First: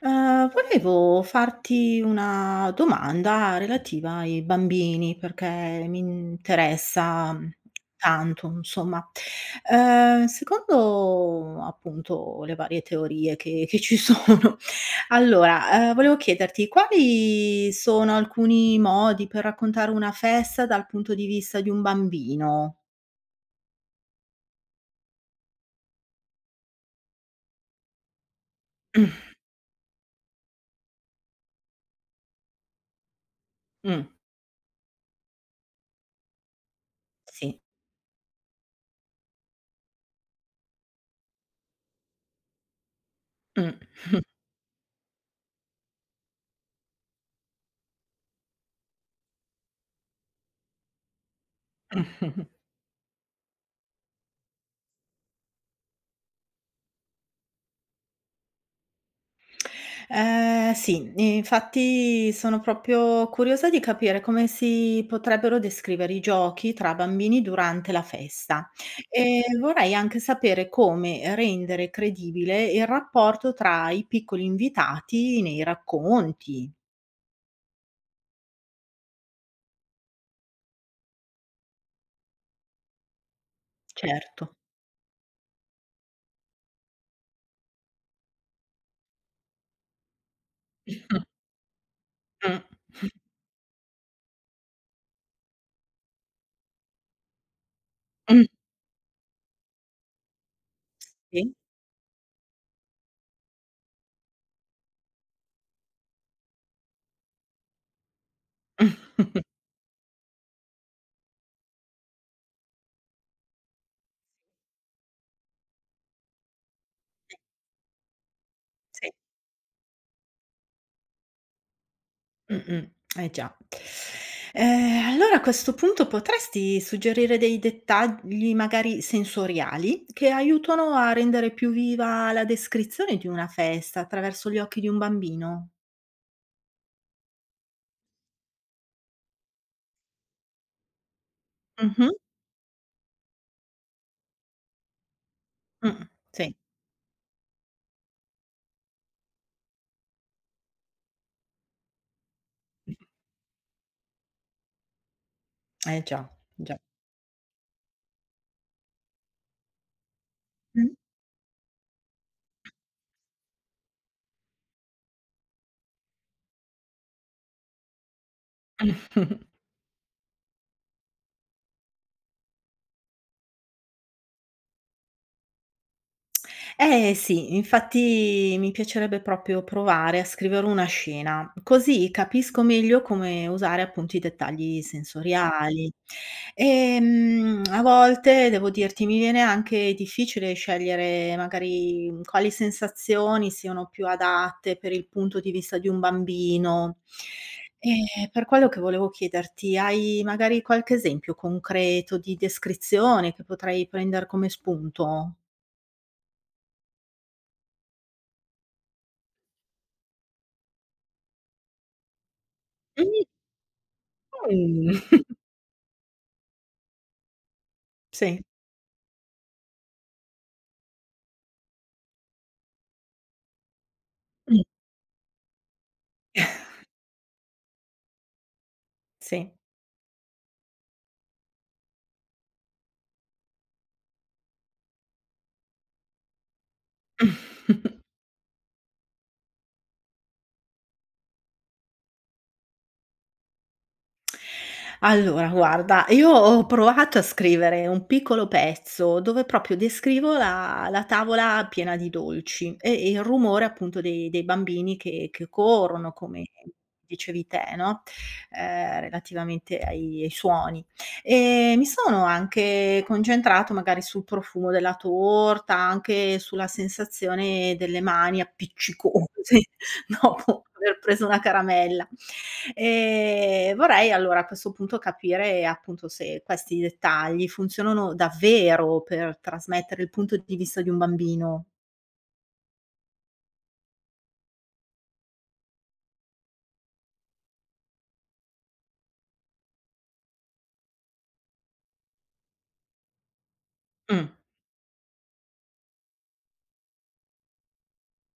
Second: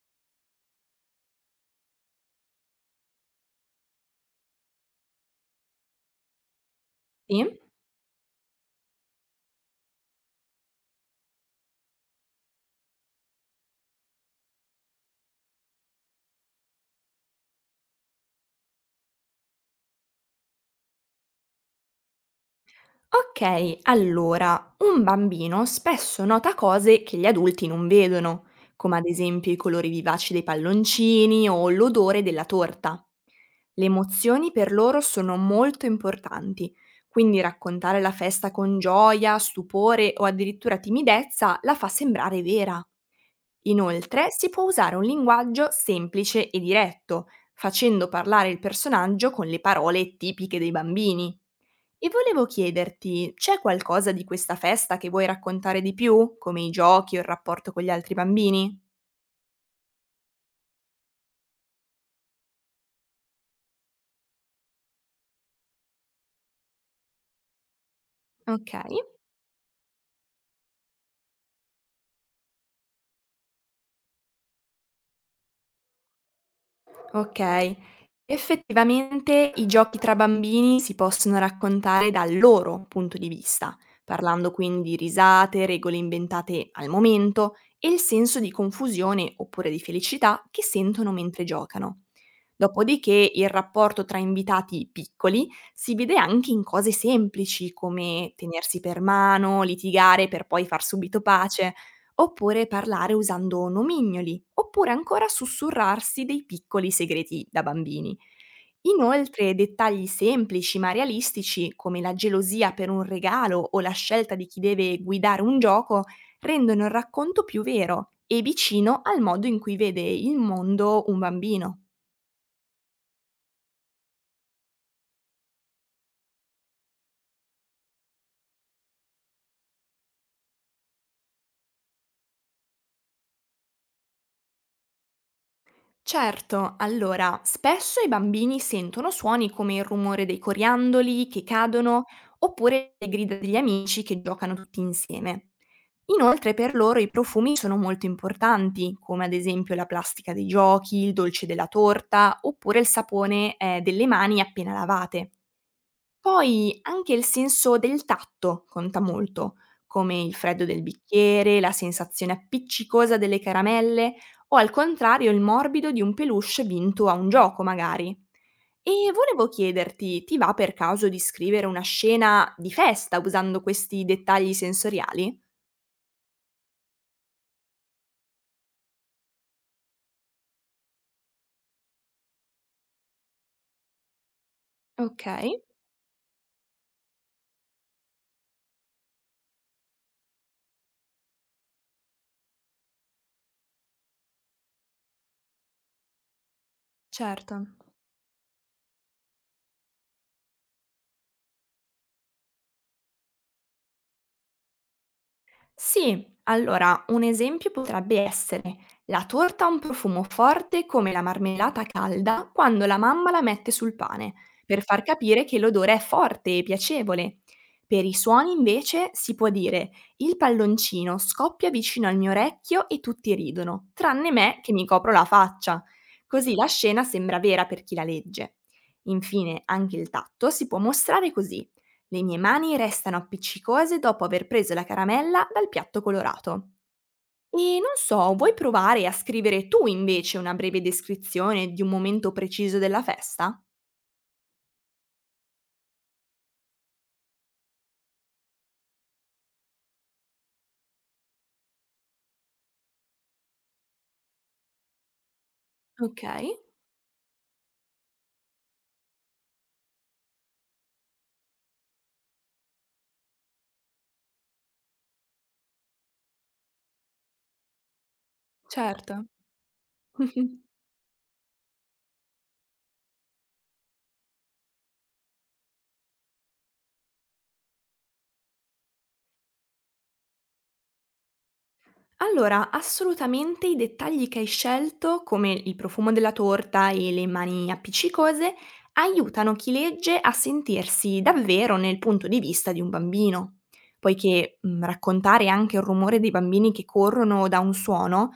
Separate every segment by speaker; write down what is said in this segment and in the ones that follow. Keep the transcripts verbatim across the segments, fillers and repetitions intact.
Speaker 1: Ehm, volevo farti una domanda relativa ai bambini, perché mi interessa, mhmm,
Speaker 2: Sì?
Speaker 1: tanto insomma. Ehm, secondo appunto le varie teorie che che ci sono, allora, ehm, volevo chiederti quali sono alcuni modi per raccontare una festa dal punto di vista di un bambino?
Speaker 2: Okay, allora, un bambino spesso nota cose che gli adulti non vedono, come ad esempio i colori vivaci dei palloncini o l'odore della torta. Le
Speaker 1: Mh,
Speaker 2: emozioni per loro sono molto importanti, quindi
Speaker 1: sì.
Speaker 2: raccontare la festa con gioia, stupore o addirittura timidezza la fa sembrare vera.
Speaker 1: Mh.
Speaker 2: Inoltre, si può usare un linguaggio semplice e diretto, facendo parlare il personaggio con le parole tipiche dei bambini. E volevo chiederti, c'è qualcosa di questa festa che vuoi raccontare di più, come i giochi o il rapporto con gli altri bambini?
Speaker 1: Ehm, sì, infatti sono proprio curiosa di capire come si potrebbero descrivere i giochi tra bambini durante la festa,
Speaker 2: Okay,
Speaker 1: e vorrei anche sapere come rendere credibile il rapporto tra i piccoli invitati nei racconti.
Speaker 2: okay. Effettivamente i giochi tra bambini si possono raccontare dal loro punto di vista, parlando
Speaker 1: Certo.
Speaker 2: quindi di risate, regole inventate al momento e il senso di confusione oppure di felicità che sentono mentre giocano.
Speaker 1: Mh.
Speaker 2: Dopodiché il rapporto tra invitati piccoli si vede anche in cose semplici come
Speaker 1: Mh.
Speaker 2: tenersi per mano, litigare per poi far subito
Speaker 1: Sì.
Speaker 2: pace, oppure parlare usando nomignoli, oppure ancora sussurrarsi dei piccoli segreti da bambini.
Speaker 1: Mh.
Speaker 2: Inoltre, dettagli semplici ma realistici, come la gelosia per un regalo o la scelta di chi deve guidare un gioco, rendono il racconto più vero e vicino
Speaker 1: Sì.
Speaker 2: al modo in cui vede il mondo un bambino.
Speaker 1: Mh-mh. Eh già. Ehm, allora a questo punto potresti suggerire dei dettagli magari sensoriali che aiutano a rendere più viva la descrizione di una festa attraverso gli occhi di un bambino.
Speaker 2: Certo, allora, spesso i bambini sentono suoni come il rumore dei coriandoli che cadono
Speaker 1: Mh-mh.
Speaker 2: oppure le grida degli amici che giocano tutti insieme.
Speaker 1: Mh,
Speaker 2: Inoltre
Speaker 1: sì.
Speaker 2: per loro i profumi sono molto importanti, come ad esempio la plastica dei giochi, il dolce della torta oppure il sapone eh, delle mani appena lavate.
Speaker 1: Eh già, già.
Speaker 2: Poi anche il senso del tatto conta molto, come il freddo del
Speaker 1: Mh.
Speaker 2: bicchiere, la sensazione appiccicosa delle caramelle o al contrario il morbido di un peluche vinto a un gioco magari. E volevo chiederti, ti va per caso di scrivere una scena di festa usando questi dettagli sensoriali?
Speaker 1: Eh sì, infatti mi piacerebbe proprio provare a scrivere una scena, così capisco meglio come usare appunto i dettagli
Speaker 2: Ok.
Speaker 1: sensoriali. Ehm, a volte devo dirti, mi viene anche difficile scegliere magari quali sensazioni siano più adatte per il punto di vista di un bambino.
Speaker 2: Certo.
Speaker 1: E per quello che volevo chiederti, hai magari qualche esempio concreto di descrizione che potrei prendere come spunto?
Speaker 2: Sì, allora un esempio potrebbe essere: la torta ha un profumo forte come la marmellata calda quando la mamma la mette sul pane, per far
Speaker 1: Mh,
Speaker 2: capire che l'odore è forte e piacevole. Per i
Speaker 1: sì,
Speaker 2: suoni invece si può dire: il palloncino scoppia vicino al mio orecchio e tutti ridono, tranne me
Speaker 1: Mh.
Speaker 2: che mi copro la faccia. Così la scena sembra vera per chi la legge.
Speaker 1: Sì.
Speaker 2: Infine, anche il tatto si può mostrare così. Le mie mani restano appiccicose dopo aver preso la caramella dal piatto colorato. E non so, vuoi provare a scrivere tu invece una breve descrizione di un momento preciso della festa?
Speaker 1: Allora guarda, io ho provato a scrivere un piccolo pezzo dove proprio descrivo la la tavola piena di dolci e e il rumore appunto dei dei bambini che che corrono,
Speaker 2: Ok,
Speaker 1: come dicevi te, no, ehm, relativamente ai ai suoni. Ehm, mi sono anche concentrato magari sul profumo della torta, anche sulla sensazione delle mani
Speaker 2: certo.
Speaker 1: appiccicose dopo aver preso una caramella. Ehm, vorrei allora a questo punto capire appunto se questi dettagli funzionano davvero per trasmettere il punto di vista di un bambino.
Speaker 2: Allora, assolutamente i dettagli che hai scelto, come il profumo della torta e le mani appiccicose, aiutano chi legge a sentirsi davvero nel punto di vista di un bambino.
Speaker 1: Mh.
Speaker 2: Poiché mh, raccontare anche il rumore dei bambini che corrono da un suono.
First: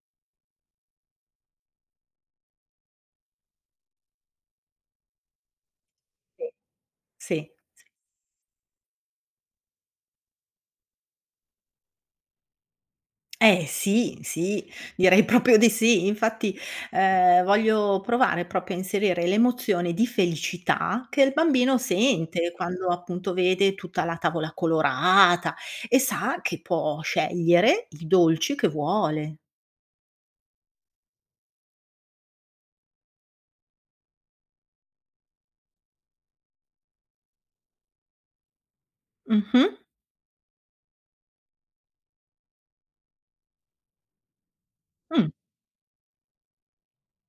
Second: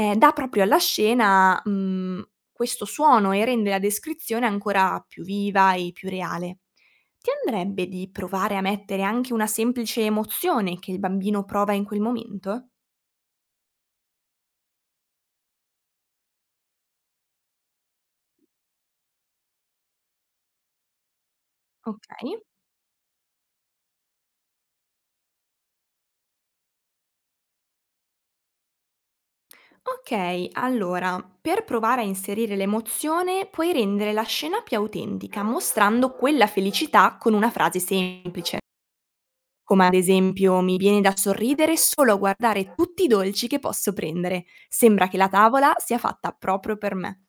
Speaker 2: Ehm, dà proprio alla scena, mhmm, questo suono e rende la descrizione ancora più viva e più reale. Ti
Speaker 1: Sì, sì.
Speaker 2: andrebbe di provare a mettere anche una semplice emozione che il bambino prova in quel momento?
Speaker 1: Eh sì, sì, direi proprio di sì. Infatti, ehm, voglio provare proprio a inserire l'emozione di felicità che il bambino
Speaker 2: Okay.
Speaker 1: sente quando appunto vede tutta la tavola colorata e sa che può scegliere i dolci che vuole.
Speaker 2: Okay, allora per provare a inserire l'emozione puoi rendere la scena più autentica mostrando quella felicità con una frase semplice.
Speaker 1: Mh-mh.
Speaker 2: Come ad esempio, mi viene da sorridere solo a guardare tutti i dolci che posso prendere. Sembra che la
Speaker 1: Mh.
Speaker 2: tavola sia fatta proprio per me.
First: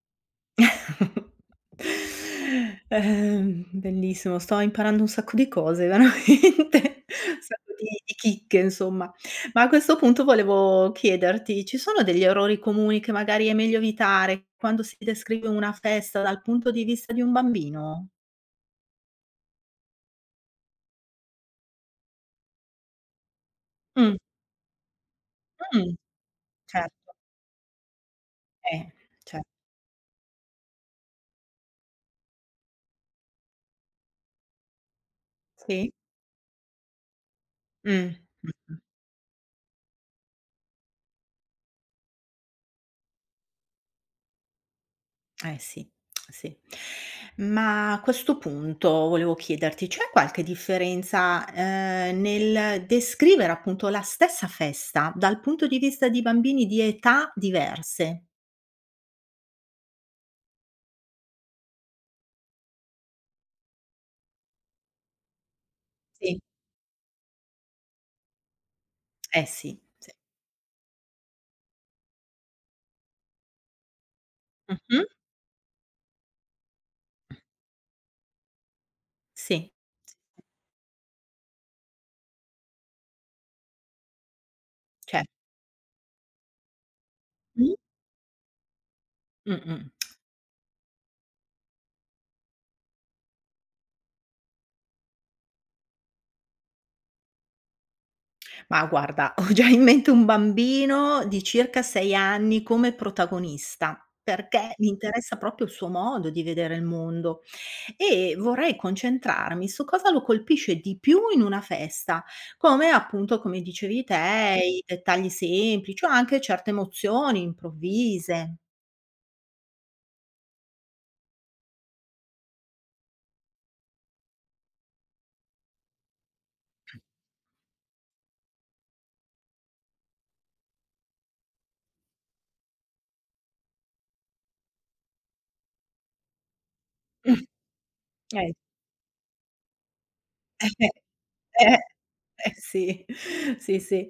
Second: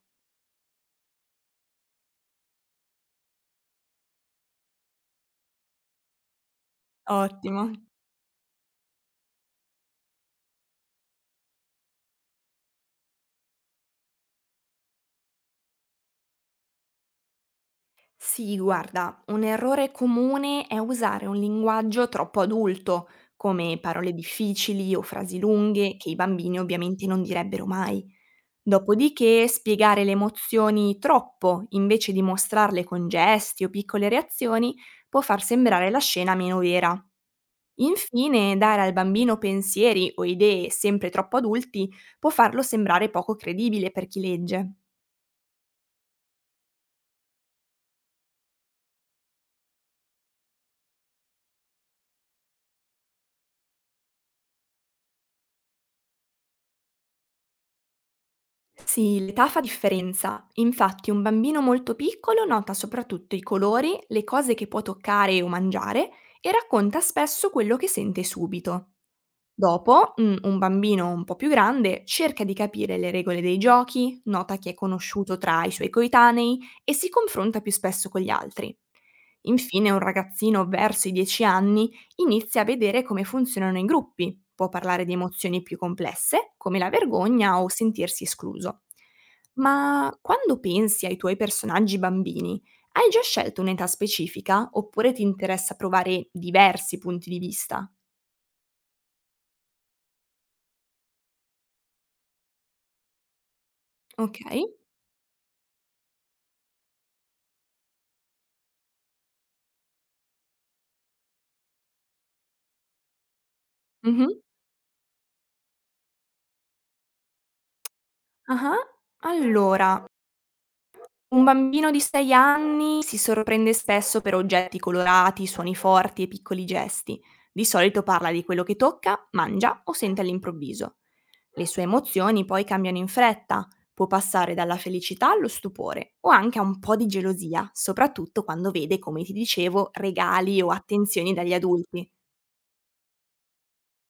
Speaker 1: Ehm, bellissimo, sto imparando un sacco di cose veramente, un
Speaker 2: Ottimo.
Speaker 1: sacco di di chicche insomma. Ma a questo punto volevo chiederti, ci sono degli errori comuni che magari è meglio evitare quando si descrive una festa dal punto di vista di un bambino?
Speaker 2: Sì, guarda, un errore comune è usare un linguaggio troppo adulto, come parole
Speaker 1: Mh,
Speaker 2: difficili o frasi
Speaker 1: mh,
Speaker 2: lunghe che i bambini ovviamente
Speaker 1: certo,
Speaker 2: non direbbero mai.
Speaker 1: eh, cer
Speaker 2: Dopodiché spiegare le emozioni troppo, invece di mostrarle con gesti o piccole reazioni, può far sembrare
Speaker 1: sì,
Speaker 2: la scena meno vera.
Speaker 1: mh,
Speaker 2: Infine,
Speaker 1: mh-mh.
Speaker 2: dare al bambino pensieri o idee sempre troppo adulti può farlo sembrare poco credibile per chi legge.
Speaker 1: Eh sì, sì. Ma a questo punto volevo chiederti, c'è qualche differenza, ehm, nel descrivere appunto la stessa festa dal punto di vista di bambini di età diverse?
Speaker 2: Sì, l'età fa differenza. Infatti, un bambino molto piccolo nota soprattutto i colori, le cose che può toccare o mangiare
Speaker 1: Sì.
Speaker 2: e racconta spesso quello che sente subito.
Speaker 1: Eh sì, sì.
Speaker 2: Dopo, mhmm, un bambino un po' più grande cerca di capire le regole dei giochi, nota chi è
Speaker 1: Mh-mh.
Speaker 2: conosciuto tra i suoi coetanei e si confronta più spesso con gli altri.
Speaker 1: Sì,
Speaker 2: Infine, un ragazzino verso i dieci anni inizia a vedere come funzionano i gruppi, può parlare di
Speaker 1: cer
Speaker 2: emozioni più complesse, come la vergogna o
Speaker 1: mh,
Speaker 2: sentirsi escluso.
Speaker 1: mh-mh.
Speaker 2: Ma quando pensi ai tuoi personaggi bambini, hai già scelto un'età specifica oppure ti interessa provare diversi punti di vista?
Speaker 1: Ma guarda, ho già in mente un bambino di circa sei anni come protagonista,
Speaker 2: Okay.
Speaker 1: perché mi interessa proprio il suo modo di vedere il mondo, e vorrei concentrarmi su cosa lo colpisce di più in una festa, come appunto, come dicevi
Speaker 2: Mh-mh.
Speaker 1: te, i dettagli semplici o anche certe emozioni improvvise.
Speaker 2: Ah-ah. Allora, un bambino di sei anni si sorprende spesso per oggetti colorati, suoni forti e piccoli gesti. Di solito parla di quello che tocca, mangia o sente all'improvviso. Le sue emozioni poi cambiano in fretta, può passare dalla felicità allo stupore o anche a un po' di
Speaker 1: Mh,
Speaker 2: gelosia, soprattutto
Speaker 1: eh.
Speaker 2: quando vede, come ti dicevo, regali o attenzioni dagli
Speaker 1: Eh,
Speaker 2: adulti.
Speaker 1: eh sì, sì, sì.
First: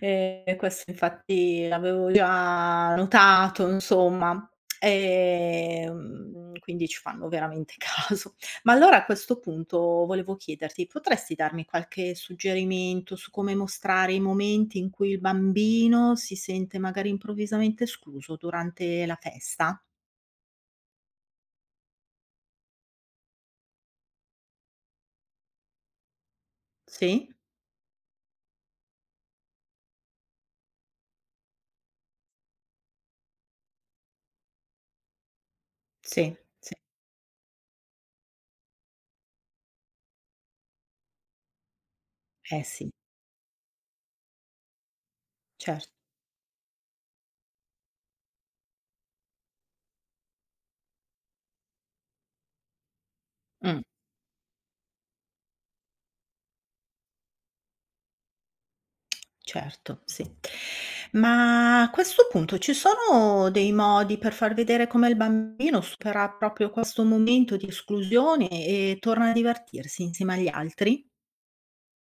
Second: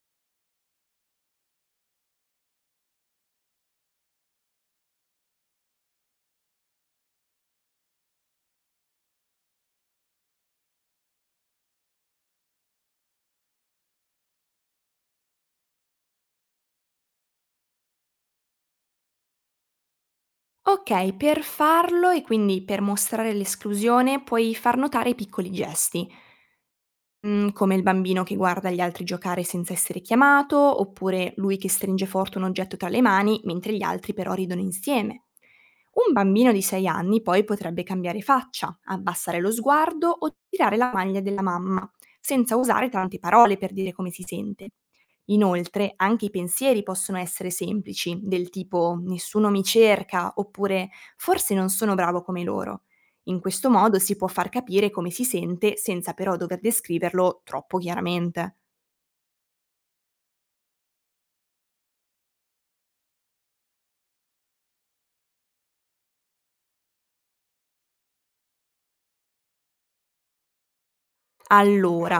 Speaker 1: Ehm, questo infatti l'avevo già notato insomma, ehm, quindi ci fanno veramente caso. Ma allora a questo punto volevo chiederti, potresti darmi qualche suggerimento su come mostrare i momenti in cui il bambino si sente magari improvvisamente escluso durante la festa?
Speaker 2: Ok, per farlo e quindi per mostrare l'esclusione puoi far notare i piccoli gesti.
Speaker 1: Sì?
Speaker 2: Mhmm, come il bambino che guarda gli altri giocare senza essere chiamato, oppure lui che stringe forte un oggetto tra le mani mentre gli altri però ridono insieme. Un
Speaker 1: Sì,
Speaker 2: bambino di
Speaker 1: sì.
Speaker 2: sei anni poi potrebbe cambiare faccia, abbassare lo sguardo o tirare la maglia della mamma, senza
Speaker 1: Eh sì,
Speaker 2: usare tante parole per dire come si sente.
Speaker 1: certo.
Speaker 2: Inoltre, anche i pensieri possono essere semplici, del tipo: "Nessuno mi cerca" oppure: "Forse non sono bravo come loro". In questo
Speaker 1: Mh.
Speaker 2: modo si può far capire come si sente senza però dover descriverlo troppo chiaramente.
Speaker 1: Certo, sì. Ma a questo punto ci sono dei modi per far vedere come il bambino supera proprio questo momento di esclusione e torna a divertirsi insieme agli altri?
Speaker 2: Allora,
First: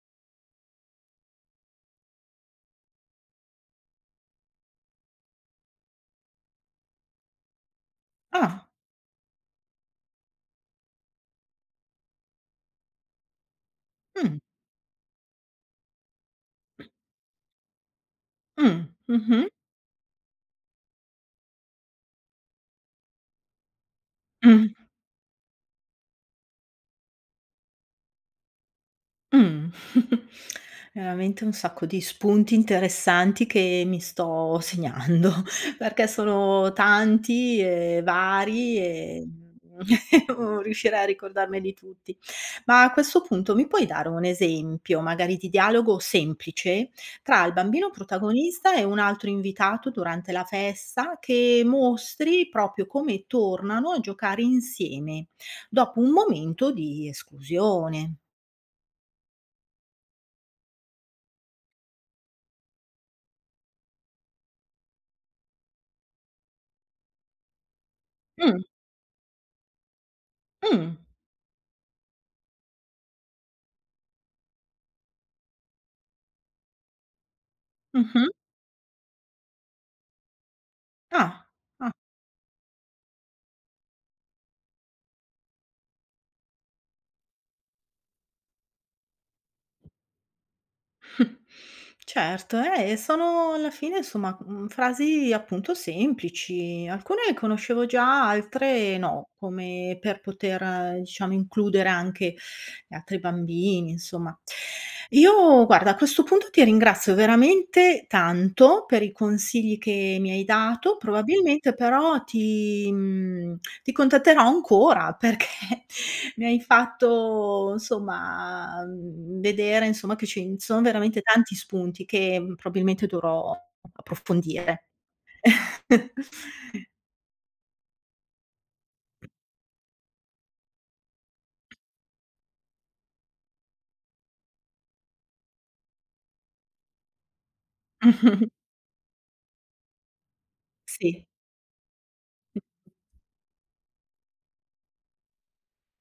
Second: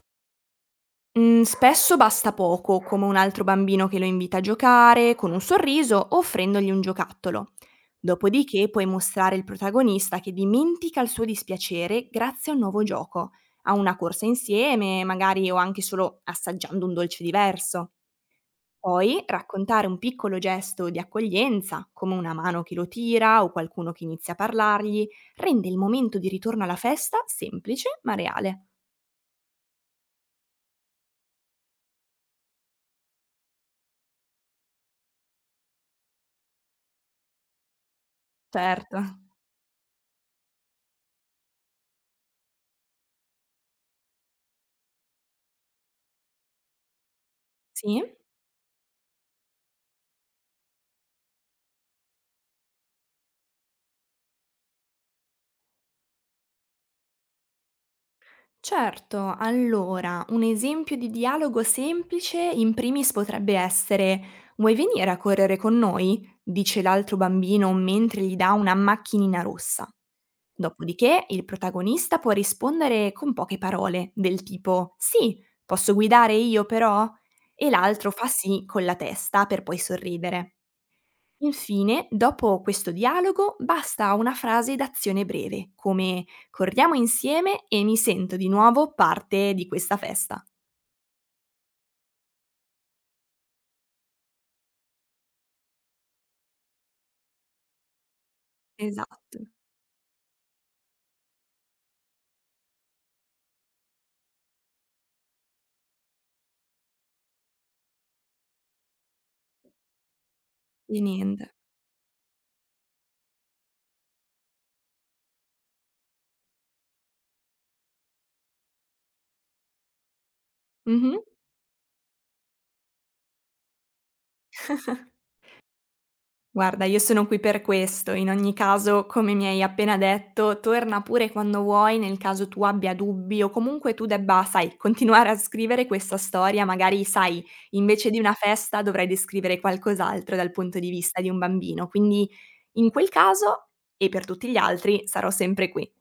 Speaker 2: mm, spesso basta poco, come un altro bambino che lo invita a giocare, con un sorriso, o offrendogli un giocattolo.
Speaker 1: Ah,
Speaker 2: Dopodiché puoi mostrare il protagonista che dimentica il suo dispiacere grazie a un nuovo gioco, a una corsa
Speaker 1: mh,
Speaker 2: insieme, magari o anche solo assaggiando un dolce diverso.
Speaker 1: mh,
Speaker 2: Poi
Speaker 1: mh-mh.
Speaker 2: raccontare un piccolo gesto di accoglienza, come una mano che lo tira o qualcuno che inizia a
Speaker 1: Mm.
Speaker 2: parlargli, rende il momento di ritorno alla festa semplice ma reale.
Speaker 1: Mh. Veramente un sacco di spunti interessanti che mi sto segnando, perché sono tanti e vari
Speaker 2: Certo.
Speaker 1: e, mhmm, devo riuscire a ricordarmeli tutti. Ma a questo punto mi puoi dare un esempio, magari di dialogo semplice, tra il bambino
Speaker 2: Sì?
Speaker 1: protagonista e un altro invitato durante la festa, che mostri proprio come tornano a giocare insieme dopo un momento di esclusione?
Speaker 2: Certo, allora, un esempio di dialogo semplice in primis potrebbe essere: "Vuoi venire a correre con noi?", dice l'altro bambino mentre gli dà
Speaker 1: Mm.
Speaker 2: una macchinina rossa.
Speaker 1: Mh.
Speaker 2: Dopodiché il protagonista può rispondere con poche parole, del tipo: "Sì, posso guidare io però?". E l'altro fa
Speaker 1: Mh-mh.
Speaker 2: sì con la testa per poi sorridere.
Speaker 1: Ah, ah.
Speaker 2: Infine, dopo questo dialogo, basta una frase d'azione breve, come: corriamo insieme e mi sento di nuovo parte di questa festa.
Speaker 1: Certo, eh, sono alla fine insomma, mhmm, frasi appunto semplici. Alcune le conoscevo già, altre no,
Speaker 2: Esatto,
Speaker 1: come per poter diciamo includere anche E altri bambini, insomma. Io guarda, a questo punto ti ringrazio veramente tanto per i consigli che mi hai dato,
Speaker 2: di niente.
Speaker 1: probabilmente però ti mhmm, ti contatterò ancora perché mi hai fatto insomma, mhmm, vedere insomma che ci sono
Speaker 2: Mh-mh.
Speaker 1: veramente tanti spunti che, mhmm, probabilmente dovrò approfondire.
Speaker 2: Guarda, io sono qui per questo. In ogni caso, come mi hai appena detto, torna pure quando vuoi nel caso tu abbia dubbi o comunque tu debba, sai, continuare a scrivere questa storia. Magari, sai, invece di una festa dovrai descrivere qualcos'altro dal punto di vista
Speaker 1: Sì.
Speaker 2: di un bambino. Quindi in quel caso e per tutti gli altri sarò sempre qui.